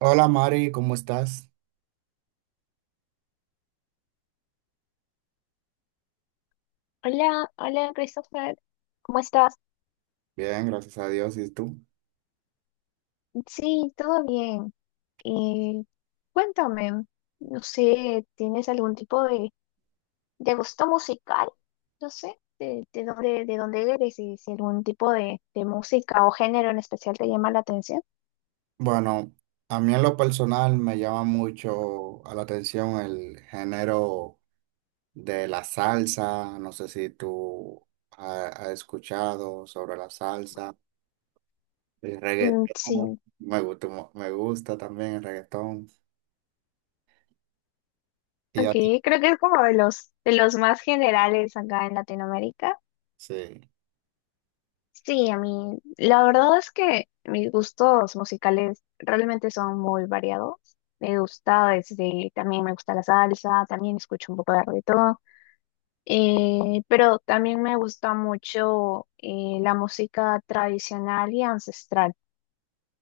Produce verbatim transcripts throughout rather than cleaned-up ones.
Hola Mari, ¿cómo estás? Hola, hola Christopher, ¿cómo estás? Bien, gracias a Dios. ¿Y tú? Sí, todo bien. Eh, Cuéntame, no sé, ¿tienes algún tipo de, de gusto musical? No sé, de, de dónde, de dónde eres y si algún tipo de, de música o género en especial te llama la atención. Bueno, a mí en lo personal me llama mucho a la atención el género de la salsa. No sé si tú ha- has escuchado sobre la salsa, el Mm, reggaetón. sí, Me gusta, mu- me gusta también el reggaetón. ¿Y a ok, ti? creo que es como de los, de los más generales acá en Latinoamérica. Sí. Sí, a mí, la verdad es que mis gustos musicales realmente son muy variados. Me gusta desde, también me gusta la salsa, también escucho un poco de reggaetón, eh, pero también me gusta mucho eh, la música tradicional y ancestral.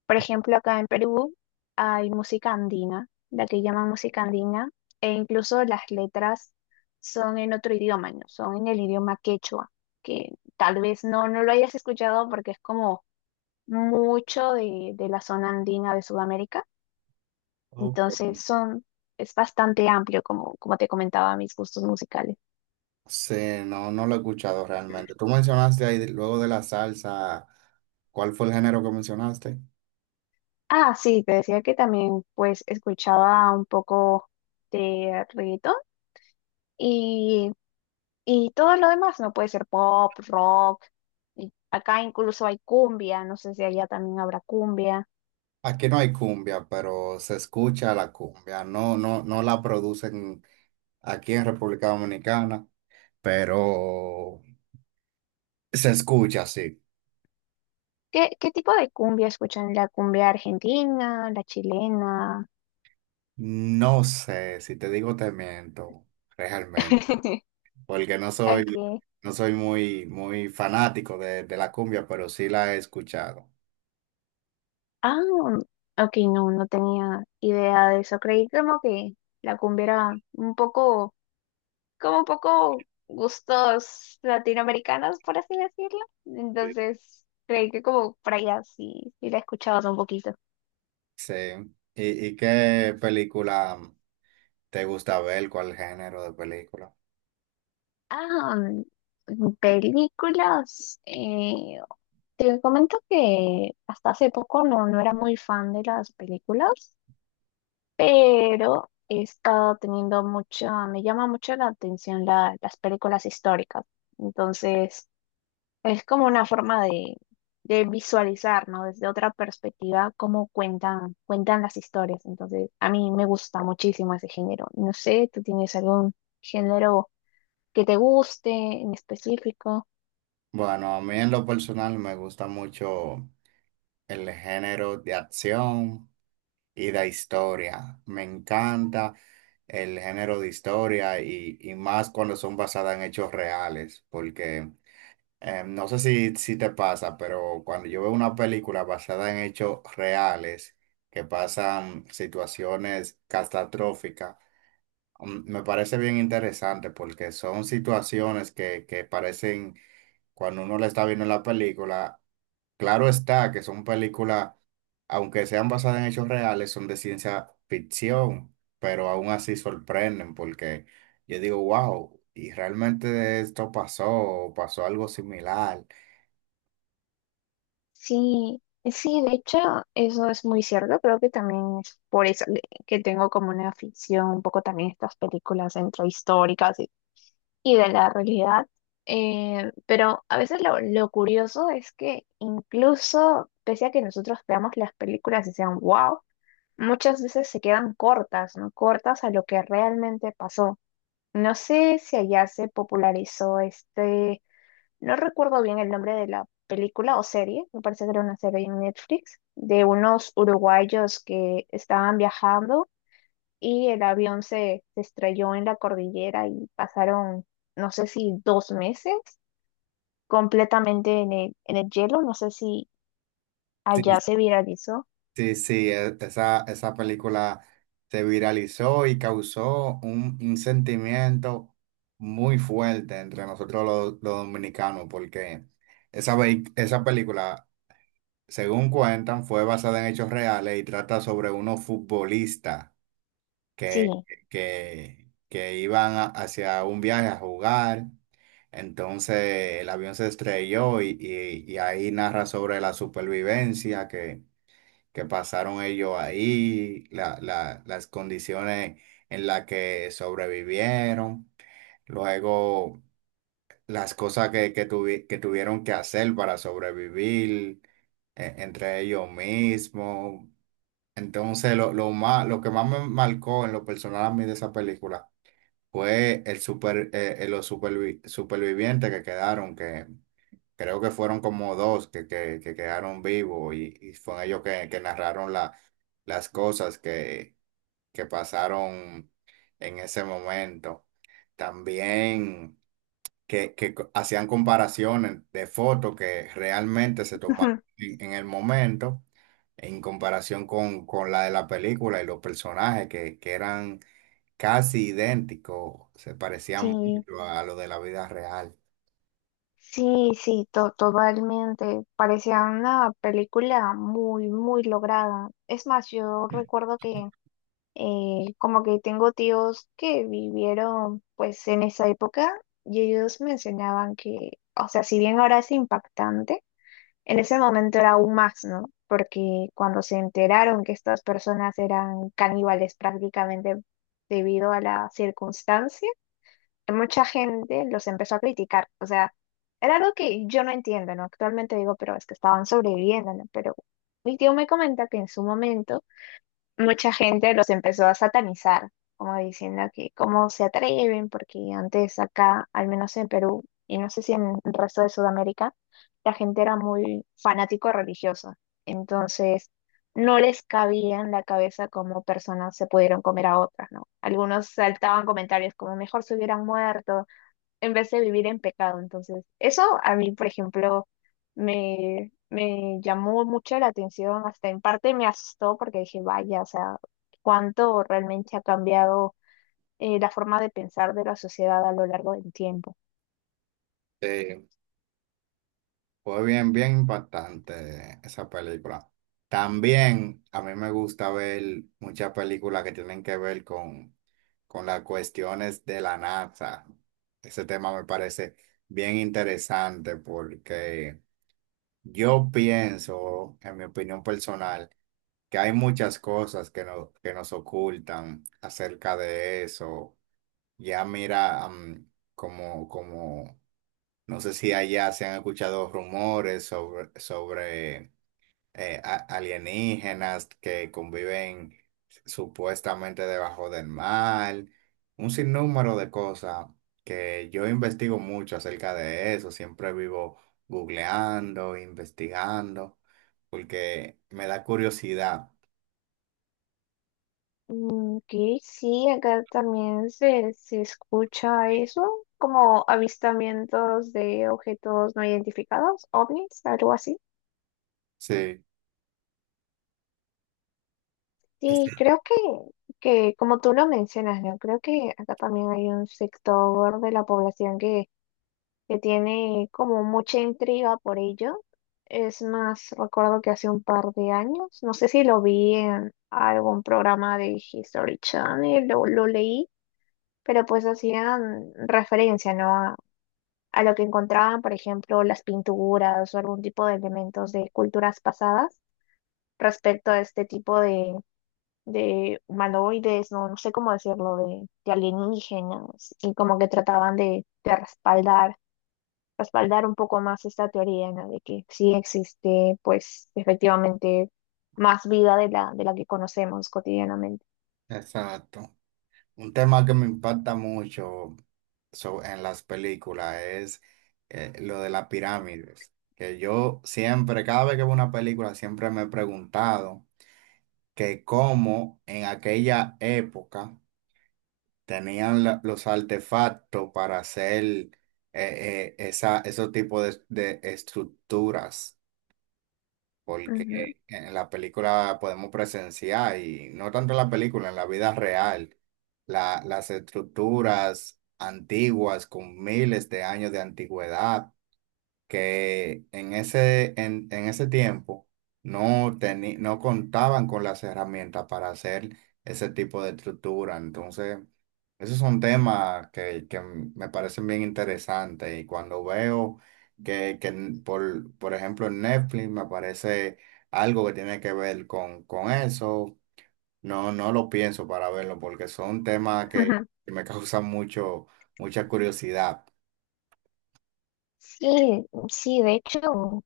Por ejemplo, acá en Perú hay música andina, la que llaman música andina, e incluso las letras son en otro idioma, ¿no? Son en el idioma quechua, que tal vez no, no lo hayas escuchado porque es como mucho de, de la zona andina de Sudamérica. Ok. Entonces son, es bastante amplio, como, como te comentaba, mis gustos musicales. Sí, no, no lo he escuchado realmente. Tú mencionaste ahí luego de la salsa, ¿cuál fue el género que mencionaste? Ah, sí, te decía que también pues escuchaba un poco de reggaetón y, y todo lo demás, ¿no? Puede ser pop, rock, y acá incluso hay cumbia, no sé si allá también habrá cumbia. Aquí no hay cumbia, pero se escucha la cumbia. No, no, no la producen aquí en República Dominicana, pero se escucha, sí. ¿Qué, qué tipo de cumbia escuchan? ¿La cumbia argentina, la chilena? No sé, si te digo te miento, realmente, porque no ¿A soy, no soy muy, muy fanático de, de la cumbia, pero sí la he escuchado. Ah, ok, no, no tenía idea de eso. Creí como que la cumbia era un poco, como un poco gustos latinoamericanos, por así decirlo. Entonces, creí que como por allá sí, sí la escuchabas un poquito. Sí. ¿Y, y qué película te gusta ver? ¿Cuál género de película? Ah, mm, películas. Eh, te comento que hasta hace poco no, no era muy fan de las películas. Pero he estado teniendo mucha, me llama mucho la atención la- las películas históricas. Entonces, es como una forma de, de visualizar, ¿no? Desde otra perspectiva, cómo cuentan, cuentan las historias. Entonces, a mí me gusta muchísimo ese género. No sé, ¿tú tienes algún género que te guste en específico? Bueno, a mí en lo personal me gusta mucho el género de acción y de historia. Me encanta el género de historia y, y más cuando son basadas en hechos reales, porque eh, no sé si, si te pasa, pero cuando yo veo una película basada en hechos reales, que pasan situaciones catastróficas, mm, me parece bien interesante porque son situaciones que, que parecen, cuando uno la está viendo en la película, claro está que son películas, aunque sean basadas en hechos reales, son de ciencia ficción, pero aún así sorprenden porque yo digo, wow, y realmente esto pasó, o pasó algo similar. Sí, sí, de hecho, eso es muy cierto. Creo que también es por eso que que tengo como una afición un poco también a estas películas entre históricas y, y de la realidad. Eh, pero a veces lo, lo curioso es que incluso pese a que nosotros veamos las películas y sean wow, muchas veces se quedan cortas, ¿no? Cortas a lo que realmente pasó. No sé si allá se popularizó este, no recuerdo bien el nombre de la película o serie, me parece que era una serie en Netflix, de unos uruguayos que estaban viajando y el avión se, se estrelló en la cordillera y pasaron, no sé si dos meses completamente en el, en el, hielo, no sé si allá Sí. se viralizó. Sí, sí, e- esa, esa película se viralizó y causó un, un sentimiento muy fuerte entre nosotros los, los dominicanos porque esa, vei- esa película, según cuentan, fue basada en hechos reales y trata sobre unos futbolistas Sí, que, que, que iban a- hacia un viaje a jugar. Entonces el avión se estrelló y, y- y ahí narra sobre la supervivencia que, que pasaron ellos ahí, la- la- las condiciones en las que sobrevivieron, luego las cosas que, que tuvi- que tuvieron que hacer para sobrevivir e- entre ellos mismos. Entonces, lo, lo más, lo que más me marcó en lo personal a mí de esa película fue el super, eh, eh, los supervi- supervivientes que quedaron, que creo que fueron como dos que, que, que quedaron vivos y, y fueron ellos que, que narraron la, las cosas que, que pasaron en ese momento. También que, que co- hacían comparaciones de fotos que realmente se tomaron en, en el momento, en comparación con, con la de la película y los personajes que, que eran casi idénticos, se parecían sí, mucho a lo de la vida real. sí, sí, to- totalmente. Parecía una película muy, muy lograda. Es más, yo recuerdo que Eh, como que tengo tíos que vivieron pues en esa época y ellos mencionaban que, o sea, si bien ahora es impactante, en ese momento era aún más, ¿no? Porque cuando se enteraron que estas personas eran caníbales prácticamente debido a la circunstancia, mucha gente los empezó a criticar. O sea, era algo que yo no entiendo, ¿no? Actualmente digo, pero es que estaban sobreviviendo, ¿no? Pero mi tío me comenta que en su momento mucha gente los empezó a satanizar, como diciendo que cómo se atreven, porque antes acá, al menos en Perú, y no sé si en el resto de Sudamérica, la gente era muy fanático religiosa. Entonces, no les cabía en la cabeza cómo personas se pudieron comer a otras, ¿no? Algunos saltaban comentarios como mejor se hubieran muerto, en vez de vivir en pecado. Entonces, eso a mí, por ejemplo, me, me llamó mucho la atención, hasta en parte me asustó porque dije, vaya, o sea, cuánto realmente ha cambiado eh, la forma de pensar de la sociedad a lo largo del tiempo. Sí. Fue bien, bien impactante esa película. También a mí me gusta ver muchas películas que tienen que ver con, con las cuestiones de la N A S A. Ese tema me parece bien interesante porque yo pienso, en mi opinión personal, que hay muchas cosas que, no- que nos ocultan acerca de eso. Ya mira, am, como, como no sé si allá se han escuchado rumores sobre, sobre eh, a- alienígenas que conviven supuestamente debajo del mar, un sinnúmero de cosas que yo investigo mucho acerca de eso, siempre vivo googleando, investigando, porque me da curiosidad. Mm, ok, sí, acá también se, se escucha eso, como avistamientos de objetos no identificados, ovnis, algo así. Sí, Sí, creo que, que, como tú lo mencionas, ¿no? Creo que acá también hay un sector de la población que, que tiene como mucha intriga por ello. Es más, recuerdo que hace un par de años, no sé si lo vi en algún programa de History Channel, lo, lo leí, pero pues hacían referencia, ¿no? A, a lo que encontraban, por ejemplo, las pinturas o algún tipo de elementos de culturas pasadas respecto a este tipo de humanoides, no, no sé cómo decirlo, de, de alienígenas, y como que trataban de, de respaldar, respaldar un poco más esta teoría, ¿no? De que sí existe, pues, efectivamente, más vida de la, de la que conocemos cotidianamente. exacto. Un tema que me impacta mucho so- en las películas es eh, lo de las pirámides, que yo siempre, cada vez que veo una película, siempre me he preguntado que cómo en aquella época tenían la- los artefactos para hacer eh, eh, esa, esos tipos de, de estructuras, Ujú. porque en la película podemos presenciar, y no tanto en la película, en la vida real, la- las estructuras antiguas con miles de años de antigüedad que en ese, en, en ese tiempo no, teni- no contaban con las herramientas para hacer ese tipo de estructura. Entonces, esos son temas que, que me parecen bien interesantes y cuando veo que, que en- por, por ejemplo, en Netflix me aparece algo que tiene que ver con, con eso, no, no lo pienso para verlo porque son temas que, que me causan mucho, mucha curiosidad. Sí, sí, de hecho,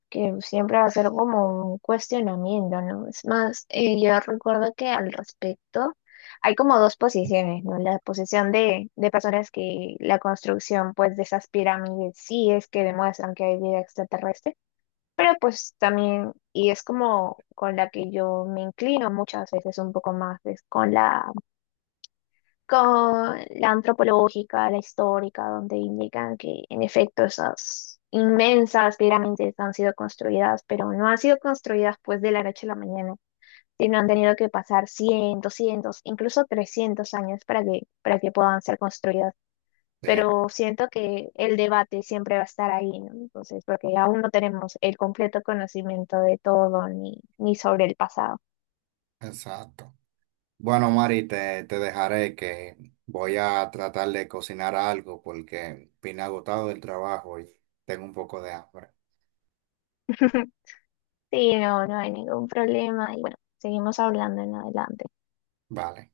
que siempre va a ser como un cuestionamiento, ¿no? Es más, eh, yo recuerdo que al respecto hay como dos posiciones, ¿no? La posición de, de, personas que la construcción, pues, de esas pirámides sí es que demuestran que hay vida extraterrestre, pero pues también, y es como con la que yo me inclino muchas veces un poco más, es con la con la antropológica, la histórica, donde indican que en efecto esas inmensas pirámides han sido construidas, pero no han sido construidas pues de la noche a la mañana, sino han tenido que pasar cientos, cientos, incluso trescientos años para que, para que, puedan ser construidas. Sí, Pero siento que el debate siempre va a estar ahí, ¿no? Entonces, porque aún no tenemos el completo conocimiento de todo ni, ni, sobre el pasado. exacto. Bueno, Mari, te, te dejaré que voy a tratar de cocinar algo porque vine agotado del trabajo y tengo un poco de hambre. Sí, no, no hay ningún problema. Y bueno, seguimos hablando en adelante. Vale.